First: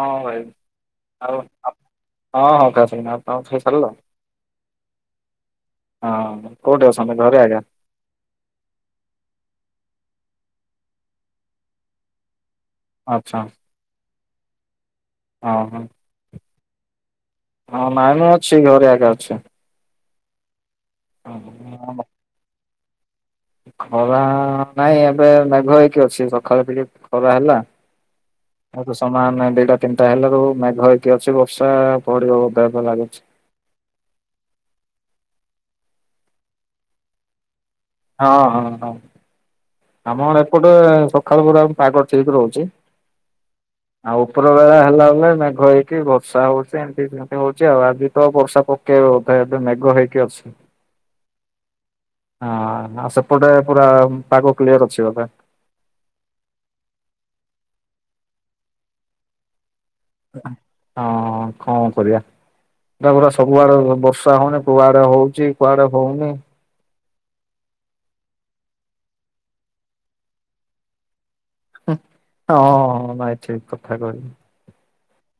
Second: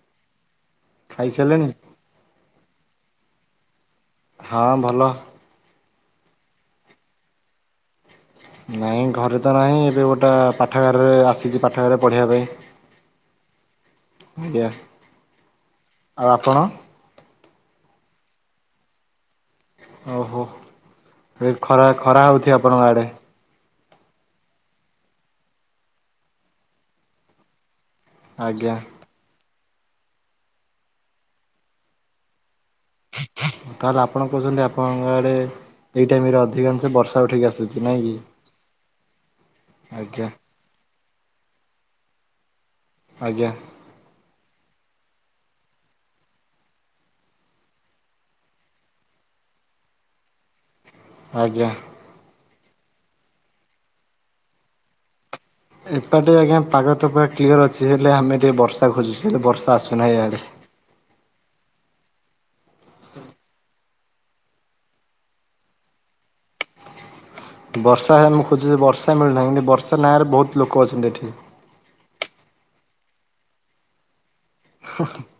ହଁ ଭାଇ ଆଉ ଖାଇସାରିଲେଣି? ହଁ ହଁ କ ସାଙ୍ଗ ଆପଣଙ୍କ ଖାଇ ସାରିଲ? ହଁ ଭଲ। ହଁ କୋଉଠି ଅଚନ୍ତି ଘରେ ଆକା। ନାଇଁ ଘରେ ତ ନାହିଁ ଏବେ ଗୋଟେ ପାଠଘାରରେ ଆସିଛି ପାଠଘାର ପଢ଼ିବା ପାଇଁ। ଆଚ୍ଛା ଆଜ୍ଞା ହଁ ହଁ ଆଉ ଆପଣ? ହଁ ନାଇ ମୁଁ ଅଛି ଘରେ ଆକା ଅଛି। ଓହୋ ଏ ଖରା ଖରା ହେଉଛି ଆପଣଙ୍କ ଆଡ଼େ? ଖରା ନାଇଁ ଏବେ ମେଘୁଆ ହେଇକି ଅଛି ସକାଳେ ଟିକେ ଖରା ହେଲା। ଆଜ୍ଞା ଏବେ ସମାନ ଦିଟା ତିନିଟା ହେଲାରୁ ମେଘ ହେଇକି ଅଛି ବର୍ଷା ପଡିବ ବଧେ ଲାଗୁ ତାହେଲେ ଆପଣ କହୁଛନ୍ତି ଆପଣଙ୍କ ଆଡେ ଏଇ ଟାଇମରେ ଅଧିକାଂଶ ବର୍ଷା ଉଠେଇକି ଆସୁ ହଁ ହଁ ହଁ ଆମ ଆଜ୍ଞା ଏପଟେ ସକାଳୁ ପହରୁ ଆହୁରି ପାଗ ଠିକ ରହୁଛି। ଆଜ୍ଞା। ଆଉ ଉପର ବେଳା ହେଲା ବେଳେ ମେଘ ହେଇକି ବର୍ଷା ହଉଛି ଏମିତି ସେମିତି ହଉଛି ଆଉ ଆଜି ତ ବର୍ଷା ପକେଇବ ବୋଧ ଏବେ ମେଘ ହେଇକି ଅଛି। ଆଜ୍ଞା। ହଁ ସେପଟେ ପୁରା ପାଗ କ୍ଲିୟର ଅଛି ବୋଧେ? ଏପଟେ ଆଜ୍ଞା ପାଗ ତ ପୁରା କ୍ଲିୟର ଅଛି ହେଲେ ଆମେ ଟିକେ ବର୍ଷା ଖୋଜୁଚୁ ହେଲେ ବର୍ଷା ଆ ହଁ କଣ କରିବା? ଏଟା ପରା ସବୁଆଡେ ବ ବର୍ଷା ହଉନି କୁଆଡେ ହଉଛି କୁଆଡେ ହଉନି। ବର୍ଷା ହେଲେ ମୁଁ ଖୋଜୁଛି ବର୍ଷା ମିଳୁନାହିଁ କିନ୍ତୁ ବର୍ଷା ନାଁରେ ବହୁତ ଲୋକ ଅଛନ୍ତି ଏଠି। ହୁଁ ହଁ ଭାଇ ଠିକ କଥା କହିଲ। [unintelligible]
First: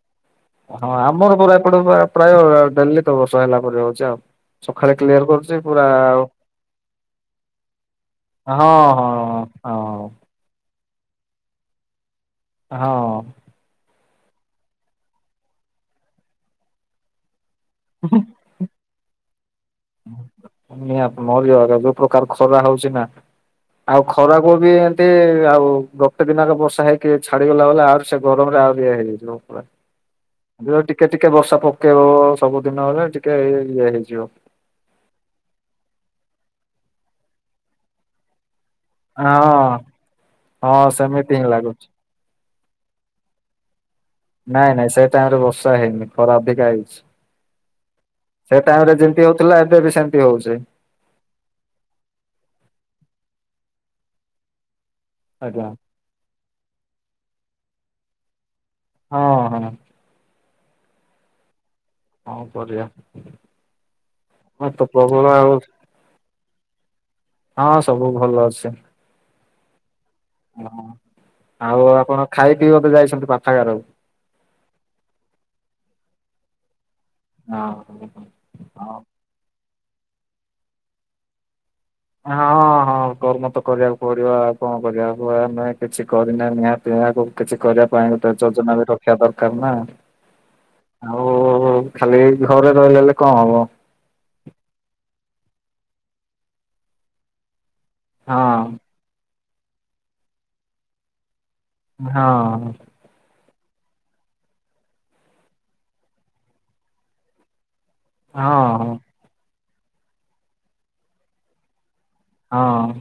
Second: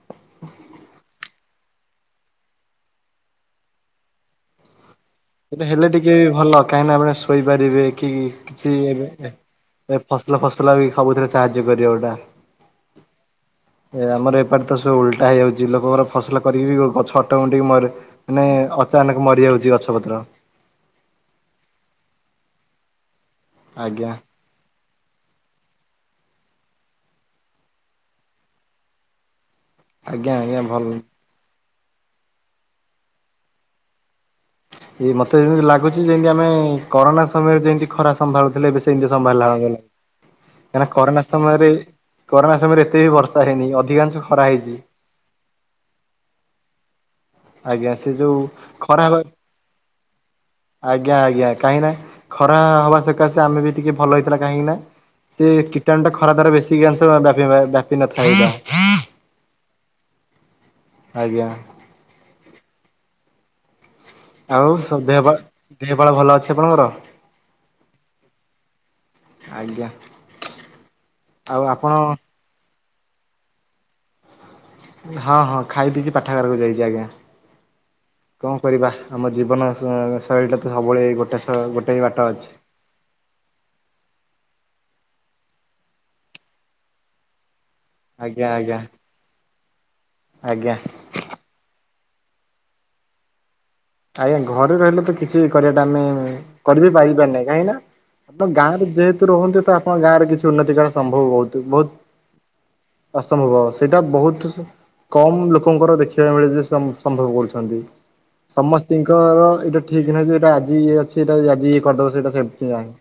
ହଁ ଆମର ପରା ଏପଟେ ପା ପ୍ରାୟ ଡେଲି ତ ବର୍ଷା ହେଲା ପରେ ହଉଛି ଆଉ ସକାଳେ କ୍ଲିୟର କରୁ ସେଟା ହେଲେ ଟିକେ ଭଲ କାହିଁକିନା ଆପଣ ଶୋଇପାରିବେ କି କିଛି ହଁ ଏବେ ଏ ହଁ ଫ ଭଲ ଫସଲ ବି ସବୁଥିରେ ସାହାଯ୍ୟ କରିବା ଗୋଟା। ହଁ। ଏ ଆମର ଏପଟ ତ ସବୁ ଉଲଟା ହେଇଯାଉଛି ଲୋକଙ୍କର ଫସଲ କରିକି ବି ଗଛ ଅଟୋମେଟିକ ମର [inaudible] ନାଇଁ ଅଚାନକ ମରିଯାଉଛି ଗଛ ପତ୍ର। ନିହାତି ମରିଗଲେ ଯୋଉ ପ୍ରକାର ଖରା ହଉଛି ନା ଆଉ ଆଜ୍ଞା ଖରା ମୁଁ ବି ଏମିତି ଆଉ ଗୋଟେ ଦିନର ବର୍ଷା ହେଇକି ଛାଡିଗଲା ହେଲେ ଆହୁରି ସେ ଗରମ ରେ ଆହୁରି ଇଏ ହେଇଯିବ। ଆଜ୍ଞା ଆଜ୍ଞା ଏବେ ଅ ଭଲ। ଟିକେ ଟିକେ ବର୍ଷା ପକେଇବ ସବୁଦିନ ହେଲେ ଟିକେ ଇଏ ହେଇଯିବ। ଏଇ ମତେ ବି ଲାଗୁଛି ଯେମିତି ଆମେ କରୋନା ସମୟରେ ଯେମିତି ଖରା ସମ୍ଭାଳୁଥିଲେ ଏବେ ସେ ସେମିତି ସମ୍ଭାଳିଲା ଭଳିଆ ଲାଗ ହଁ କାହିଁକି ନା ହଁ କରୋନା ସେମିତି ହିଁ ସମୟରେ ଲାଗୁଛି। କରୋନା ସମୟରେ ଏତେ ବି ବର୍ଷା ହେଇନି ଅଧିକାଂଶ ଖରା ନାଇଁ ହେଇଛି ନାଇଁ ସେଇ ଟାଇମ ରେ ବର୍ଷା ହେଇନି ଖରା ଅଧିକା ହେଇଛି। ଆଜ୍ଞା ସେ ଯୋଉ ସେ ଟାଇମରେ ଖରା ଯେମିତି ହଉଥିଲା ଏବେ ବି ସେମିତି ହଉଛି। ଆଜ୍ଞା ଆଜ୍ଞା କାହିଁକି ନା ଖରା ହବା ସକାଶେ ଆମେ ବି ଟିକେ ଭଲ ହେଇଥିଲା କାହିଁକି ନା। ସେ ଆଜ୍ଞା। କୀଟଣୁ ଟା ଖରା ଦ୍ୱାରା ବେଶୀ ଆଂଶ ବ୍ୟାପି ପା ବ୍ୟାପି ନଥାଏ ଏଇଟା ହଁ ହଁ। ଆଜ୍ଞା। କଣ କରିବା ଏ ଆଉ ତ ଦେହ ପା ପ୍ରବଳ ଆଉ ଦେହ ଫାଳ ଭଲ ଅଛି ଆପଣଙ୍କର? ହଁ ସବୁ ଭଲ ଅଛି। ଆଜ୍ଞା। ହଁ ଆଉ ଆପଣ ଖାଇ ପିଇ ବୋଧେ ଯାଇଛନ୍ତି ପାଠାଗାରକୁ? ହଁ ହଁ ଖାଇ ପିଇକି ପାଠାଗାରକୁ ଯାଇଛି ଆଜ୍ଞା। ହଁ। କଣ କରିବା ହଁ। ଆମ ଜୀବନ ଅଁ ଶୈଳୀଟା ତ ସବୁବେଳେ ଗୋଟେ ପ ଗୋଟେ ହି ବାଟ ଅଛି। ହଁ ହଁ କର୍ମ ତ କରିବାକୁ ପଡିବ ଆଉ କଣ କରିବା କହିବାର ନାଇ କିଛି କରିନା ନିହାତି ନିଆ କିଛି କରିବା ପାଇଁ ଗୋଟେ ଆଜ୍ଞା ଆଜ୍ଞା ଯୋଜନା ବି ରଖିବା ଦରକାର ନା। ଆଜ୍ଞା। ଆଉ ଖାଲି ଘରେ ରହିଲେ ହେଲେ କଣ ହବ? ଆଜ୍ଞା ଘରେ ରହିଲେ ତ କିଛି କରିବାଟା ଆମେ କରିବି ପାରିବା ନାଇଁ କାହିଁକି ନା ଆପଣ ହଁ ଗାଁ ରେ ଯେହେତୁ ରୁହନ୍ତି ତ ଆପଣ ଗାଁରେ କିଛି ଉନ୍ନତିକରଣ ସମ୍ଭବ ବହୁତୁ ବ ହଁ। ଅସମ୍ଭବ ସେଇଟା ବହୁତୁ କମ୍ ଲୋକଙ୍କର ଦେଖିବାକୁ ମିଳେ ଯେ ସମ୍ଭବ କରୁଛନ୍ତି। ହଁ ସମସ୍ତତିଙ୍କର ଏଇଟା ଠିକ ନାହିଁ ଯେ ଏଇଟା ଆଜି ଇଏ ଅଛି ଏଇଟା ଆଜି ଇଏ କରିଦେବ ସେଇଟା ହଁ ସେମିତି ନାହିଁ।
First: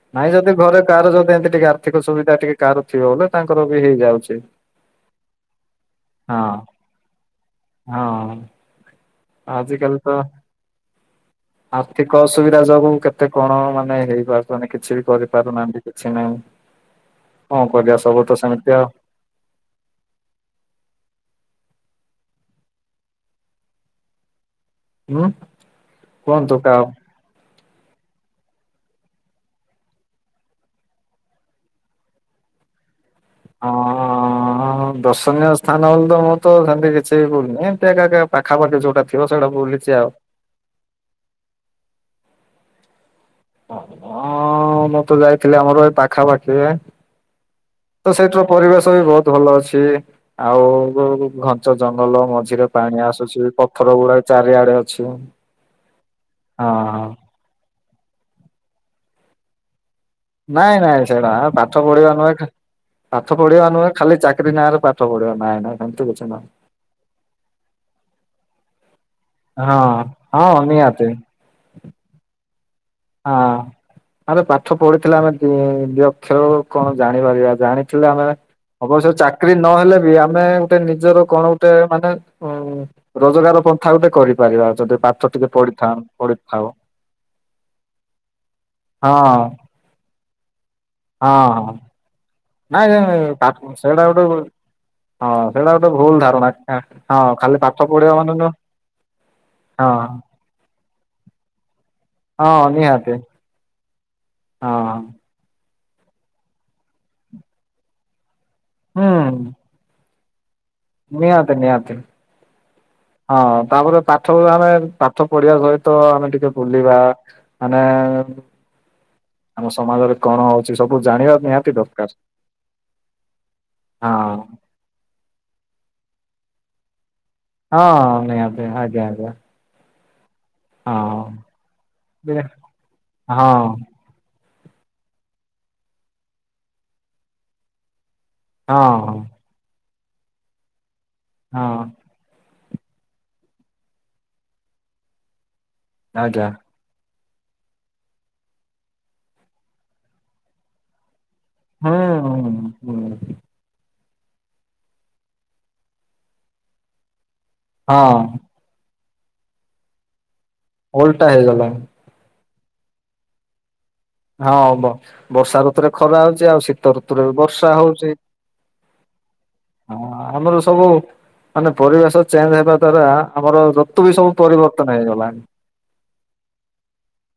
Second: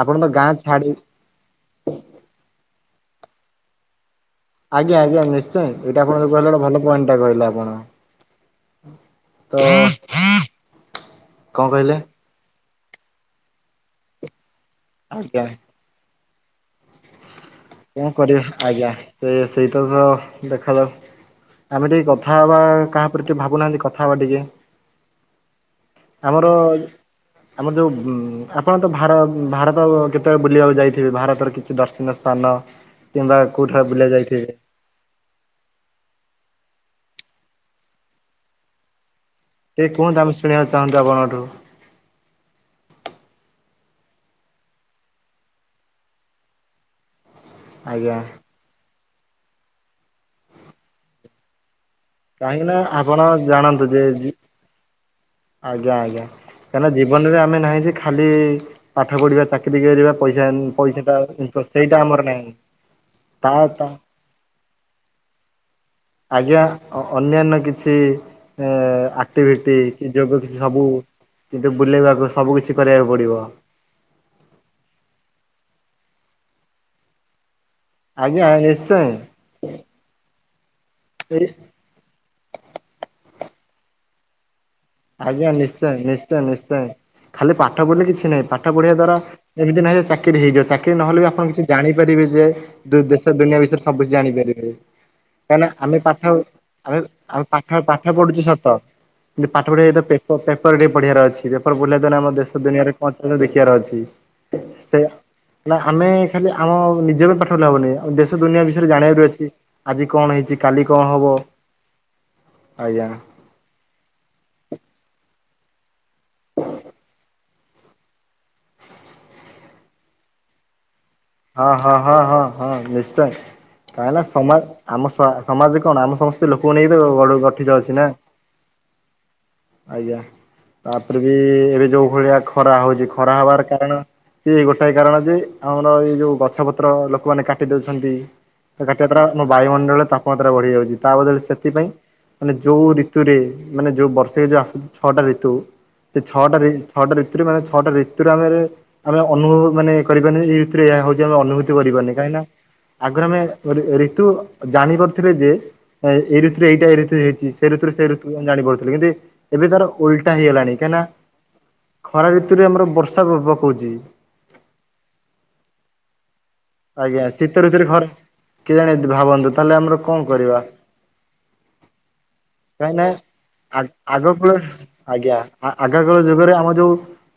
ଆପଣ ତ ନାଇଁ ଗାଁ ଯଦି ଘରେ ଛାଡି କାହାର ଯଦି ଏମିତି ଟିକେ ଆର୍ଥିକ ସୁବିଧା ଟିକେ କାହାର ଥିବ ବ ତାଙ୍କର ବି ହେଇଯାଉଛି। ଆଜ୍ଞା ଆଜ୍ଞା ନିଶ୍ଚୟ ଏଟା ଆପଣ ଯୋଉ ହଁ କହିଲେ ଗୋଟ ଭଲ ପଏଣ୍ଟ ଟା କହିଲେ ଆପଣ। ତ ଆଜି କାଲି ତ କଣ କହିଲେ ଆର୍ଥିକ ଅସୁବିଧା ଯୋଗୁ କେତେ କଣ ମାନେ ହେଇପାରୁଛନ୍ତି କିଛି ବି ଆଜ୍ଞା କରିପାରୁନାହାନ୍ତି। କିଛି ନାହିଁ କଣ କରିବା ସବୁ ତ ସେମିତି ଆଉ ସେ ସେଇଟା ସହ ଦେଖାଯାଉ ଆମେ ଟିକେ କଥା ହବା କାହା ଉପରେ ଟିକେ ଭାବୁନାହାନ୍ତି କଥା ହବା ଟିକେ ହୁଁ ଆମର କୁହନ୍ତୁ କା ଆମର ଯେଉଁ ଆପଣ ତ ଭାର ଭାରତ କେତେବେଳେ ବୁଲିବାକୁ ଯାଇଥିବେ ଭାରତର କିଛି ଦର୍ଶନୀୟ ସ୍ଥାନ କିମ୍ବା କୋଉଠାରୁ ବୁଲିବାକୁ ଯାଇଥିବେ? ହଁ ଦର୍ଶନୀୟ ସ୍ଥାନ ହେଲେ ତ ମୁଁ ତ ସେମିତି କିଛି ବି ବୁଲନି ଏମିତି ଏକା ପାଖାପାଖି ଯୋଉଟା [unintelligible] ସେ କୁହନ୍ତୁ ଆମେ ଶୁଣିବାକୁ ଚାହୁଁଛୁ ଆପଣଙ୍କଠୁ ହଁ ମୁଁ ତ ଯାଇଥିଲି ଆମର ଏ ପାଖାପାଖି ତ ଆଜ୍ଞା। ସେଇଠର ପରିବେଶ ବି ବହୁତ ଭଲ ଅଛି ଆଉ ପାଞ୍ଚ ଜଙ୍ଗଲ କାହିଁକି ମଝିରେ ନା ପାଣି ଆପଣ ଆସୁଛି ଜାଣନ୍ତୁ ପଥର ଯେ ଗୁଡାକ ଜି ଚାରିଆଡେ ଅଛି। ଆଜ୍ଞା ଆଜ୍ଞା ହଁ କାହିଁକିନା ହଁ ଜୀବନରେ ଆମେ ନାହିଁ ଯେ ଖାଲି ପାଠ ପଢିବା ଚାକିରି କିି କରିବା ପଇସା ନାଇଁ ନାଇଁ ସେଇଟା ପଇସାଟା ପାଠ ସେଇଟା ପଢିବା ଆମର ନୁହେଁ ନାହିଁ। ପାଠ ତା ପଢିବା ତା ନୁହେଁ ଖାଲି ଚାକିରି ନାଁ ରେ ପାଠ ପଢିବା ନାଇଁ ନାଇଁ ସେମିତି କିଛି ନାହିଁ ଆଜ୍ଞା ଅନ୍ୟାନ୍ୟ କିଛି ହଁ ଟି ଯୋଗ ହଁ କିଛି ସବୁ ନିହାତି କିନ୍ତୁ ବୁଲେଇବାକୁ ସବୁ କିଛି କରିବାକୁ ପଡିବ। ହଁ। ଆମେ ପାଠ ପଢିଥିଲା ଆମେ ଅକ୍ଷର କଣ ଜାଣିପାରିବା ଜାଣି ଥିଲେ ଆମେ ଆଜ୍ଞା ନିଶ୍ଚୟ ଅବଶ୍ୟ ଚାକିରି ନହେଲେ ବି ଆମେ ଗୋଟେ ନିଜର ଏଇ କଣ ଗୋଟେ ମାନେ ଉଁ ରୋଜଗାର ପନ୍ଥା ଗୋଟେ କରିପାରିବା ଯଦି ପାଠ ଟିକେ ଆଜ୍ଞା ନିଶ୍ଚୟ ପଢିଥା ନିଶ୍ଚୟ ପଢିଥାଉ ନିଶ୍ଚୟ ଖାଲି ପାଠ ପଢିଲେ କିଛି ନାହିଁ ପାଠ ପଢିବା ହଁ ଦ୍ଵାରା ହଁ ଏମିତି ନାହିଁ ଚା ଚାକିରି ହେଇଯାଉ ଚାକିରି ନହଲେ ବି ଆପଣ କିଛି ହଁ ଜାଣିପାରିବେ ଯେ ନାଇଁ ନାଇଁ ଦେଶ ଦୁନିଆ ବିଷୟରେ ସେଇଟା ସବୁକିଛି ଗୋଟେ ହଁ ଜାଣିପାରିବେ। କାହିଁକି ନା ସେଇଟା ଗୋଟେ ଆମେ ଭୁଲ ପାଠ ଧାରଣା ଆମେ ହଁ ଆମେ ଖାଲି ପାଠ ପଢିବା ପାଠ ମାନେ ପଢୁଛୁ ନୁହଁ ସତ କିନ୍ତୁ ପାଠ ପଢି ହଁ ପେପ ପେପର ଟିକେ ପଢ଼ିବାର ଅଛି ପେପର ପଢ଼ିଲା ଦ୍ୱାରା ଆମ ଦେଶ ହଁ ଦୁନିଆରେ ନିହାତି କଣ ଦେଖିବାର ଅଛି। ହଁ। ସେ ନା ଆମେ ଖାଲି ଆମ ନିଜ ବି ପାଠ ପଢ଼ିଲେ ହବନି ଦେଶ ଦୁନିଆ ବିଷୟରେ ହୁଁ ଜାଣିବାର ଅଛି। ଆଜି କଣ ହେଇଛି କାଲି କଣ ହବ ନିହାତି ନିହାତି ଆଜ୍ଞା ହଁ ତାପରେ ପାଠ ଆମେ ପାଠ ପଢିବା ସହିତ ଆମେ ଟିକେ ବୁଲିବା ମାନେ ଆମ ସମାଜରେ କଣ ହଉଛି ସବୁ ଜାଣିବା ହଁ ନିହାତି ହଁ ଦରକାର। ହଁ ହଁ ହଁ ନିଶ୍ଚୟ କାହିଁକି ନା ହଁ ସମାଜ ଆମ ସମାଜ କଣ ଆମ ସମସ୍ତେ ଲୋକଙ୍କୁ ନେଇ ତ ଗଠିତ ହଁ ଅଛି ନା। ନିହାତି ଆଜ୍ଞା ଆଜ୍ଞା ଆଜ୍ଞା ତାପରେ ହଁ ବି ଏବେ ଯୋଉ ଭଳିଆ ହଁ। ଖରା ହଉଛି ଖରା ହଁ ହବାର କାରଣ ଏ ଗୋଟାଏ କାରଣ ଯେ ଆମର ଏଇ ଯୋଉ ଗଛ ପତ୍ର ଲୋକମାନେ କାଟି ଦଉଛନ୍ତି କାଟିବା ହଁ ଦ୍ଵାରା ଆମ ବାୟୁମଣ୍ଡଳରେ ତାପମାତ୍ରା ବଢି ଯାଉଛି ତା ବଦଳରେ ହଁ ସେଥିପାଇଁ ମାନେ ଯୋଉ ଋତୁରେ ମାନେ ଯୋଉ ବର୍ଷ ଯୋଉ ଆସୁଛି ଛଅଟା ଋତୁ ସେ ଆଜ୍ଞା ଛଅଟା ଛଅଟା ଋୁରେ ମାନେ ଛଅଟା ଋୁରେ ଆମେ ଆମେ ଅନୁଭବ ମାନେ କରିବାନି ଏଇ ଋତୁରେ ଏହା ହଉଛି ଆମେ ଅନୁଭୂ ହୁଁ କରିବନି କାହିଁକି ନା ହୁଁ ଆଗରୁ ହୁଁ। ଆମେ ଋତୁ ଜାଣି ପାରୁଥିଲେ ଯେ ଏଇ ଋତୁରେ ଏଇଟା ଏଇ ଋତୁ ହେଇଛି ସେଇ ଋତୁରେ ସେ ହଁ ଋତୁ ଜାଣି ପାରୁୁଥିଲେ କିନ୍ତୁ ଏବେ ତାର ଓଲଟା ହେଇଗଲାଣି। କାହିଁକିନା ଓଲଟା ହେଇଗଲା ଖରା ଋତୁରେ ଆମର ବର୍ଷା ପକଉଛି। ହଁ ବ ବର୍ଷା ଋତୁରେ ଖରା ହଉଛି ଆଉ ଶୀତ ଆଜ୍ଞା ଋତୁରେ ଶୀତ ବର୍ଷା ଋତୁରେ ଖରା ହଉଛି। କେଜାଣି ଭାବନ୍ତୁ ତାହେଲେ ଆମର ହଁ କଣ ଆମର କରିବା। ସବୁ ମାନେ ପରିବେଶ ଚେଞ୍ଜ ହେବା କାହିଁକି ନା ଦ୍ଵାରା ଆମର ଋତୁ ବି ସବୁ ଆଗକୁଳ ପରିବର୍ତ୍ତନ ହେଇଗଲା। ଆଜ୍ଞା ଆ ଆଗକାଳ ଯୁଗରେ ଆମ ଯୋଉ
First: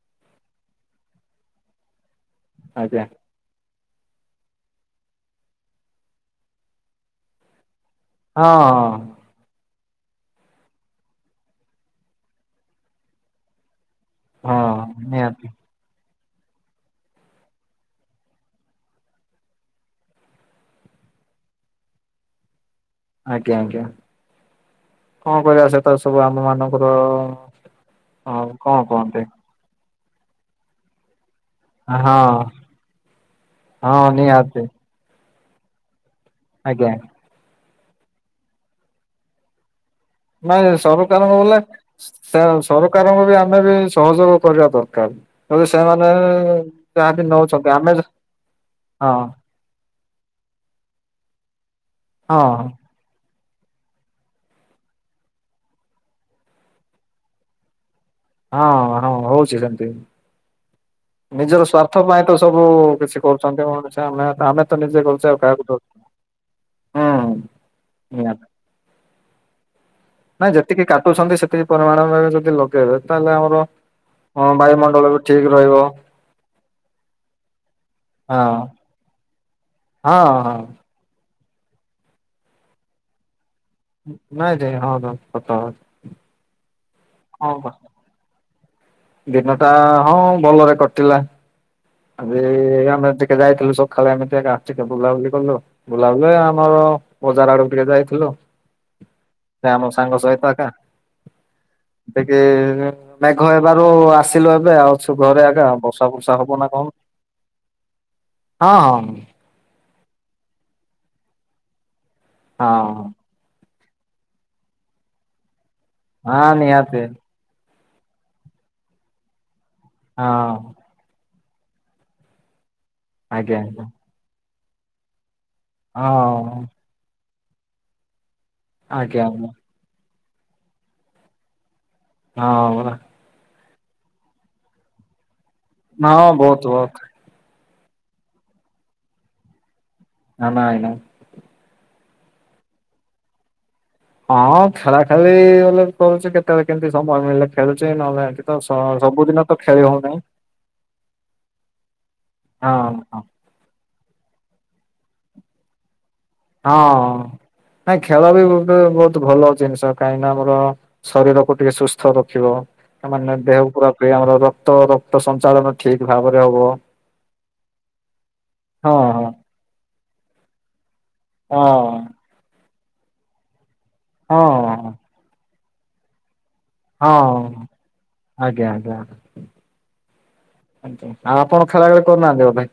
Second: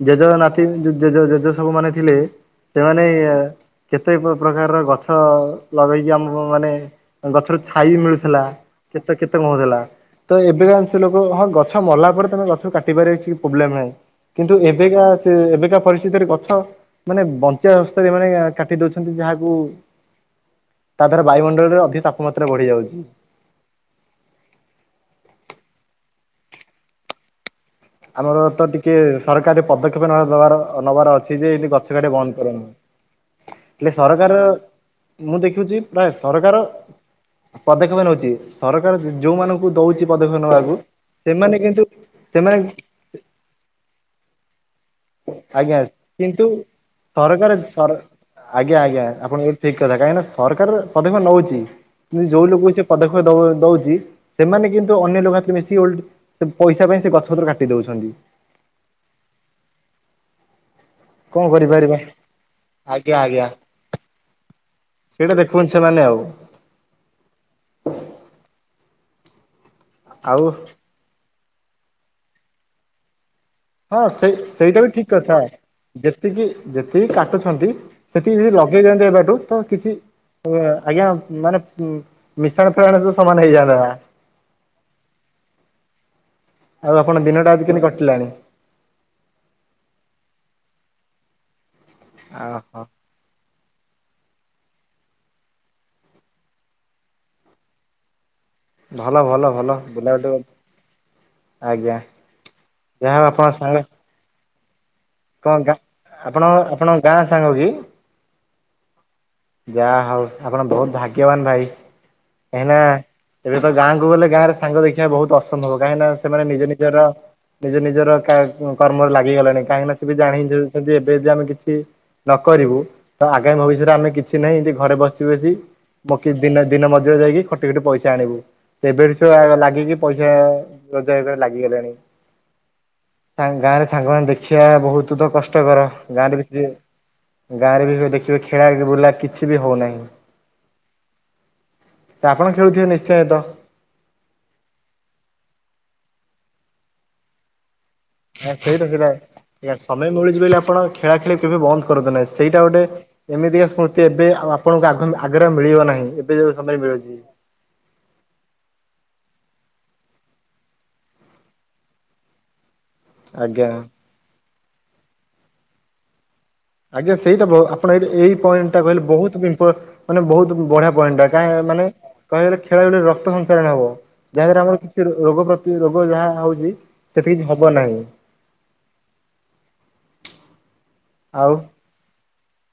ଜେଜେ ନାତି ଯୋଉ ଜେଜେ ଜେଜେ ସବୁ ମାନେ ଥିଲେ। ଆଜ୍ଞା ସେମାନେଇ କେତେ ପ୍ରକାରର ଗଛ ଲଗେଇଚି ଆମ ମାନେ ଗଛରୁ ଛାଇ ମିଳୁ ଥିଲା ହଁ କେତେ କେତେ ମୋହ ଦେଲା। ଏବେଙ୍କାଶ ଲୋକ ହଁ ଗଛ ମଲା ପରେ ତମେ ଗଛକୁ କାଟିବାର କିଛି ପ୍ରୋବ୍ଲେମ ନାହିଁ। ହଁ କିନ୍ତୁ ହଁ ଏବେକା ସେ ନିହାତି ଏବେକା ପରିସ୍ଥିତିରେ ଗଛ ମାନେ ବଞ୍ଚିବା ଅବସ୍ଥାରେ ମାନେ କାଟି ଦଉଛନ୍ତି ଯାହାକୁ ତା ଦ୍ଵାରା ବାୟୁମଣ୍ଡଳରେ ଅଧିକ ତାପମାତ୍ରା ବଢି ଯାଉଛି। ଆଜ୍ଞା ଆଜ୍ଞା କଣ କରିବା ସେତ ସବୁ ଆମ ମାନଙ୍କର ହଁ ଆମର ତ କଣ ଟିକେ କୁହନ୍ତି ସରକାରୀ ପଦକ୍ଷେପ ନେବାର ନେବାର ଅଛି ଯେ ଗଛ କାଟିବା ବନ୍ଦ ହଁ କରନ ହେଲେ ହଁ ସରକାର ନିହାତି ମୁଁ ଦେଖୁଛି ପ୍ରାୟ ସରକାର ଆଜ୍ଞା ପଦକ୍ଷେପ ନେଉଛି ସରକାର ଯୋଉମାନଙ୍କୁ ଦଉଛି ପଦକ୍ଷେପ ନେବାକୁ ନାଇଁ ସରକାରଙ୍କୁ ସେମାନେ ବୋଲେ କିନ୍ତୁ ସେମାନେ ସରକାରଙ୍କୁ ବି ଆମେ ବି ସହଯୋଗ କରିବା ଦରକାର। ଯି ଆଜ୍ଞା ସେମାନେ କିନ୍ତୁ ଯାହା ବି ସରକାର ନଉଛନ୍ତି ସର ଆମେ ଆଜ୍ଞା ଆଜ୍ଞା ହଁ ଆପଣ ଏଠି ଠିକ କଥା କାହିଁକି ନା ସରକାର ପଦକ୍ଷେପ ନେଉଛି କିନ୍ତୁ ହଁ ଯୋଉ ଲୋକ ସେ ପଦକ୍ଷେପ ଦେବ ଦଉଛି। ସେମାନେ କିନ୍ତୁ ଅନ୍ୟ ଲୋକ ସାଥିରେ ମିଶି ଓଲ ପଇସା ପାଇଁ ସେ ଗଛପତ୍ର କାଟି ଦଉଛନ୍ତି। ହଁ ହଁ ହଉଛି ସେମିତି। କଣ ନିଜର କରିପାରିବା ସ୍ୱାର୍ଥ ପାଇଁ ତ ସବୁ ଆଜ୍ଞା କିଛି ଆଜ୍ଞା। କରୁଛନ୍ତି ଆମେ ଆମେ ତ ନିଜେ କରୁଛେ ସେଇଟା ଆଉ କାହାକୁ ଦର [unintelligible] ହୁଁ ଆଉ ନାଇଁ ଯେତିକି କାଟୁଛନ୍ତି ସେତିକି ପରିମାଣ ଯଦି ଲଗେଇବେ ତାହେଲେ ଆମର ହଁ ସେଇ ସେଇଟା ବି ଠିକ କଥା ଯେତିକି ଯେତିକି କାଟୁଛନ୍ତି ସେତିକି ହଁ ଯଦି ଲଗେଇ ଦାଆନ୍ତେ ଏବେଠୁ ତ କିଛି ହଁ ହଁ ଆଜ୍ଞା ମାନେ ଉ ମିଶାଣ ଫେଡ଼ାଣ ତ ସମାନ ହେଇଯାଆନ୍ତା। ନାଇଁ ଯାଇ ହଁ ସତ କଥା। ଆଉ ଆପଣ ଦିନଟା ହଁ ଆଜି କେମିତି କଟିଲାଣି? ଦିନ ଟା ହଁ ଭଲରେ କଟିଲା। ଆଜି ଓହୋ ଆମେ ଟିକେ ଯାଇଥିଲୁ ସକାଳେ ଏମିତି ଆକା ଟିକେ ବୁଲାବୁଲି କଲୁ। ବୁଲାବୁଲି ଆମର ବଜାର ଆଡକୁ ଟିକେ ଯାଇଥିଲୁ। ଭଲ ଭଲ ସେ ଭଲ ଆମ ସାଙ୍ଗ ବୁଲାବୁଲି ସହିତ ଆକା। ଆଜ୍ଞା ଟିକେ ଯାହା ହଉ ଆପଣ ମେଘ ସାଙ୍ଗ ହେବାରୁ ଆସ ଏବେ ଅଛୁ ଘରେ କଣ ଆକା ଗା ବର୍ଷା ଫର୍ଷା ଆପଣ ହବ ନା କଣ? ଆପଣଙ୍କ ଗାଁ ସାଙ୍ଗ କି? ହଁ ହଁ ଯାହା ହଉ ଆପଣ ବହୁତ ଭାଗ୍ୟବାନ ଭାଇ କାହିଁକି ନା ହଁ ଏବେ ତ ଗାଁକୁ ଗଲେ ଗାଁରେ ସାଙ୍ଗ ଦେଖିବା ବହୁତ ଅସମ୍ଭବ କାହିଁକିନା ସେମାନେ ହଁ ନିଜ ନିଜର ନିହାତି ନିଜ ନିଜର କା କର୍ମରେ ଲାଗିଗଲାଣି କାହିଁକିନା ସେ ବି ଜାଣିି ହଁ ଏବେ ଯଦି ଆମେ କିଛି ନ କରିବୁ ତ ଆଜ୍ଞା ଆଗାମୀ ଆଜ୍ଞା। ଭବିଷ୍ୟରେ ଆମେ କିଛି କିଛି ନାହିଁ ଘରେ ବସି ବସି ମକ ହଁ ଦ ଦିନ ମଜରିଆ ଯାଇକି ଖଟି ଖଟି ପଇସା ଆଣିବୁ। ଆଜ୍ଞା ଆଜ୍ଞା ଏବେ ଲାଗିକି ପଇସା ରୋଜଗାର ଲାଗିଗଲାଣି। ହଁ ପରା। ଗାଁ ରେ ସାଙ୍ଗମାନେ ଦେଖିବା ବହୁତ ତ କଷ୍ଟକର ପରା ଗାଁ ହଁ ରେ ବହୁତ ବି ବହୁତ ଗାଁରେ ବି ଦେଖିବେ ଖେଳା ବୁଲା କିଛି ବି ହଉନାହିଁ। ଅ ନାଇ ନାଇ। ତ ଆପଣ ଖେଳୁଥିବେ ନିଶ୍ଚୟ ତ। ହଁ ଖେଳା ଖେଳି ବଲେ କରୁଛି କେତେବେଳେ କେମିତି ସମୟ ମିଳିଲେ ଖେଳୁଛି ନହ ହଁ ସ ସେଇଟା ସେଇଟା ସବୁଦିନ ଆଜ୍ଞା ସମୟ ମିଳୁଛି ବୋଲି ଆପଣ ଖେଳା ଖେଳି କେବେ ବନ୍ଦ କରନ୍ତୁ ନାହିଁ, ସେଇଟା ଗୋଟେ ହଁ ହଁ ଏମିତି ସ୍ମୃ ଏବେ ଆପଣଙ୍କୁ ଆଘ ଆଗରେ ମିଳିବ ନାହିଁ। ଯୋଉ ହଁ ସମୟ ମିଳୁଛି। ନାଇଁ ଖେଳ ବି ଗୋଟେ ବହୁତ ଭଲ ଜିନିଷ କାହିଁକିନା ଆମର ଶରୀରକୁ ଟିକେ ସୁସ୍ଥ ରଖିବ। ମାନେ ଆଜ୍ଞା ଦେହକୁ ପୁରା ପ ଆମର ରକ୍ତ ରକ୍ତ ସଞ୍ଚାଳନ ଠିକ ଭାବରେ ହବ। ଆଜ୍ଞା ସେଇଟା ଆପଣ ଏଇଠି ଏଇ ପଏଣ୍ଟ ଟା ହଁ କହିଲେ ହଁ ବହୁତ [inaudible] ମାନେ ବହୁତ ବଢିଆ ପଏଣ୍ଟ ଟା। ନାଇଁ ହଁ ମାନେ କହିବାଗଲେ ଖେଳରେ ରକ୍ତ ସଂଞ୍ଚାଲଣ ହବ ହଁ ଯାହାଦ୍ୱାରା ଆମର କିଛି ରୋ ରୋଗ ପ୍ରତି ରୋଗ ଯାହା ହଉଚି। ହଁ ଆଜ୍ଞା ଆଜ୍ଞା। ଆଉ ଆଉ ଆପଣ ଖେଳା ଖେଳି କରୁନାହାନ୍ତି ବୋଧେ।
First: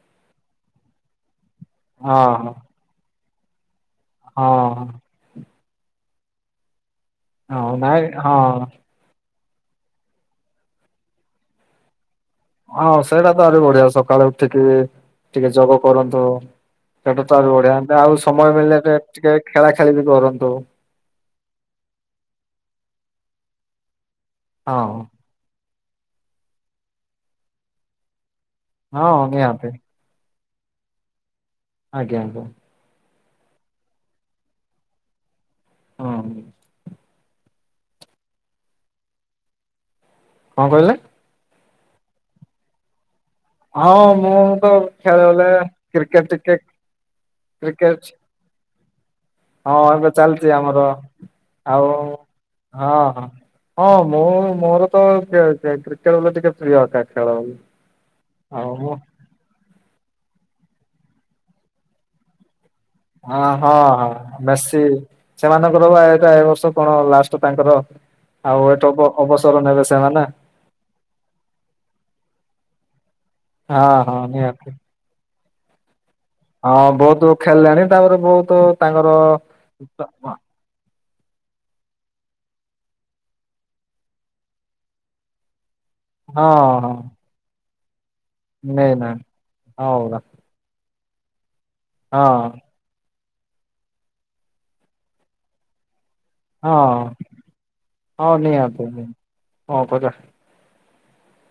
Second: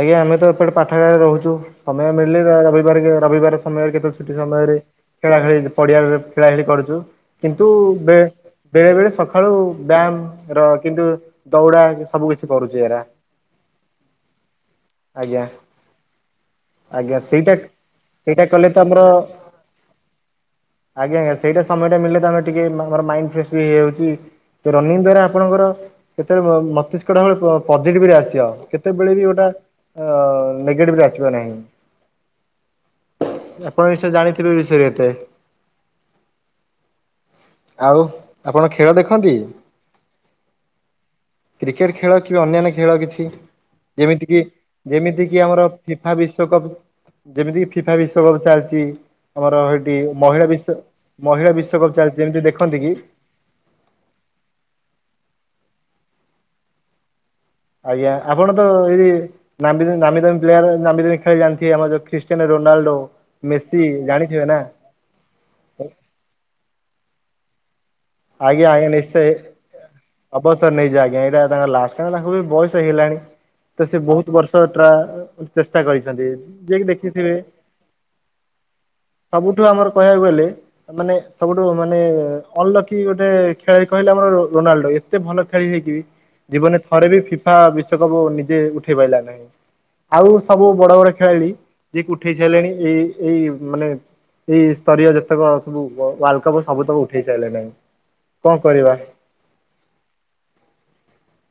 ଆଜ୍ଞା ଆମେ ତ ଏପଟେ ପାଠ ଗାରା ରହୁଚୁ ସମୟ ମିଳିଲେ ହଁ ରବିବାର ରବିବାର ସମୟ କେତେ ଛୁଟି ହଁ ସମୟରେ ହଁ ଖେଳା ଖେଳି ପଡିଆରେ ଖେଳା ଖେଳି କରୁଚୁ। କିନ୍ତୁ ହଁ ନାଇଁ ବେ ହଁ ବେଳେ ବେଳେ ସକା ସକାଳୁ ବ୍ୟାୟାମ ର କିନ୍ତୁ ଦୌଡା ସବୁ କିଛି କରୁଛି ହଁ ଏରା ସେଇଟା ତ ଆହୁରି ବଢିଆ ସକାଳୁ ଉଠିକି ଆଜ୍ଞା ଟିକେ ଯୋଗ କରନ୍ତୁ। ଆଜ୍ଞା ସେଟା ତ ଆହୁରି ସେଇଟା ବଢିଆ ଆଉ ସେଇଟା ସମୟ କଲେ ତ ମିଳିଲେ ଆମର ଟିକେ ଖେଳା ଖେଳି ବି କରନ୍ତୁ। ଆଜ୍ଞା ଆଜ୍ଞା ସେଟା ସମୟଟା ମିଳିଲେ ତମେ ଟିକେ ଆମର ମାଇଣ୍ଡ ଫ୍ରେସ ବି ହେଇଯାଉଛି ହଁ ରନିଂ ଦ୍ଵାରା ଆପଣଙ୍କର କେତେବେଳେ ମସ୍ତିଷ୍କ [inaudible] ପଜିଟିଭ ରେ ଆସିବ ହଁ କେତେବେଳେ ବି ଗୋଟା ନିହାତି। ତ ନେଗେଟିଭ ରେ ଆସିବ ନାହିଁ। ଆଜ୍ଞା ଆଜ୍ଞା। ଆପଣ ନିଞ୍ଚୟ ଜାଣିଥିବେ ଏ ବିଷୟରେ କେତେ। ହଁ। ଆଉ ଆପଣ ଖେଳ ଦେଖନ୍ତି? କଣ କହିଲେ? କ୍ରିକେଟ ଖେଳ କି ଅନ୍ୟାନ୍ୟ ଖେଳ କିଛି। ହଁ ମୁଁ ତ ଖେଳେ ଯେମିତିକି ବେଳେ ଆମର ଫିଫା କ୍ରିକେଟ ଟିକେ ବିଶ୍ଵକପ ଯେମିତିକି ଫିଫା କ୍ରିକେଟ ବିଶ୍ଵକପ୍ ଚାଲିଚି। ଆମର ହଁ ହେଟି ଏବେ ଚାଲିଛି ମହିଳା ଆମର ବିଶ୍ଵ ମହିଳା ଆଉ ବିଶ୍ଵକପ ଚାଲିଛି ଯେମିତି ଦେଖନ୍ତି ହଁ କି? ହଁ ହଁ ମୁଁ ମୋର ତ ଖେ ଖେଳ ପ୍ରତି ଟିକେ ପ୍ରିୟ ଖେଳ ଖେଳ। ଆଜ୍ଞା ଆପଣ ତ ଆଉ ମୁଁ ଏଇ। ନାମି ଦାମୀ ପ୍ଲେୟାର ନାମୀ ଦାମୀ ଖେଳାଳି ଆମର ଯୋଉ ଖ୍ରୀଷ୍ଟିୟନୋ ରୋନାଲଡୋ। ଅ ହଁ ହଁ ମେସି ସେମାନଙ୍କର ବା ଏଟା ଏ ବର୍ଷ କଣ ଲାଷ୍ଟ ତାଙ୍କର ଆଉ ଏଠୁ ଅ ଅବସର ନେବେ ସେମାନେ। ବସର ନେଇଯିବେ ଆଜ୍ଞା ଏଇଟା ତାଙ୍କ ଲାଷ୍ଟ ବା ତାଙ୍କୁ ବି ବୟସ ହେଇଗଲାଣି। ତ ହଁ ସେ ହଁ ବହୁତ ବର୍ଷ ନିହାତି ଟ୍ରା ଚେଷ୍ଟା କରିଛନ୍ତି। ହଁ ଯିଏକି ବହୁତୁ ଦେଖିଥିବେ ଖେଳିଲାଣି ତାପରେ ବହୁତ ତାଙ୍କର ଅ ସବୁଠୁ ଆମର କହିବାକୁ ୱା ଗଲେ ମାନେ ସବୁଠୁ ମାନେ ଅଲକ୍ କି ଗୋଟେ ଖେଳାଳି କହିଲେ ଆମର ରୋନାଲଡୋ ଏତେ ଭଲ ଖେଳି ହେଇକି ବି ହଁ ଜୀବନ ହଁ ଥରେ ବି ଫି ଫା ବିଶ୍ଵକପ ନିଜେ ନେଇ ଉଠେଇ ପାରିଲା ନାହାନ୍ତି ନାହିଁ ହଁ ପରା ଆଉ ସବୁ ବଡ ବଡ ଖେଳାଳି ଯିଏକି ଉଠେଇ ହଁ ସାଇଲେଣି। ଏଇ ଏଇ ମାନେ ଏଇ ସ୍ତରୀୟ ଯେତେକ ସବୁ ୱାଲ୍ ସବୁ ସବୁ ତକ ହଁ ଉଠେଇ ସାଇଲେଣି। ହଁ ନିହାତି ନି ହଁ କଁ କରିବା।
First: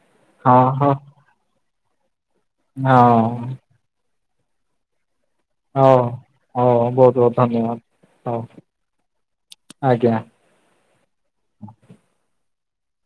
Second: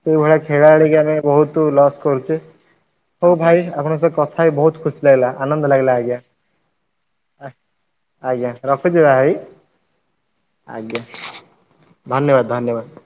ସେଇଭଳିଆ ହଁ ହଁ ଖେଳାଳିକୁ ଆମେ ବହୁତ ଲସ୍ କରୁଚେ ହଁ ହଉ ଭାଇ ଆପଣଙ୍କ ସହିତ କ କଥା ହେଇକି ବହୁତ ଖୁସି ଲାଗିଲ ଆନନ୍ଦ ଲାଗଲା ହଉ ଆଜ୍ଞା। ହଉ ବହୁତ ବହୁତ ଧନ୍ୟବାଦ ହଉ ଆଜ୍ଞା ରଖୁଚି ଭାଇ। ଆଜ୍ଞା। ଆଜ୍ଞା ଧନ୍ୟବାଦ ଧନ୍ୟବାଦ।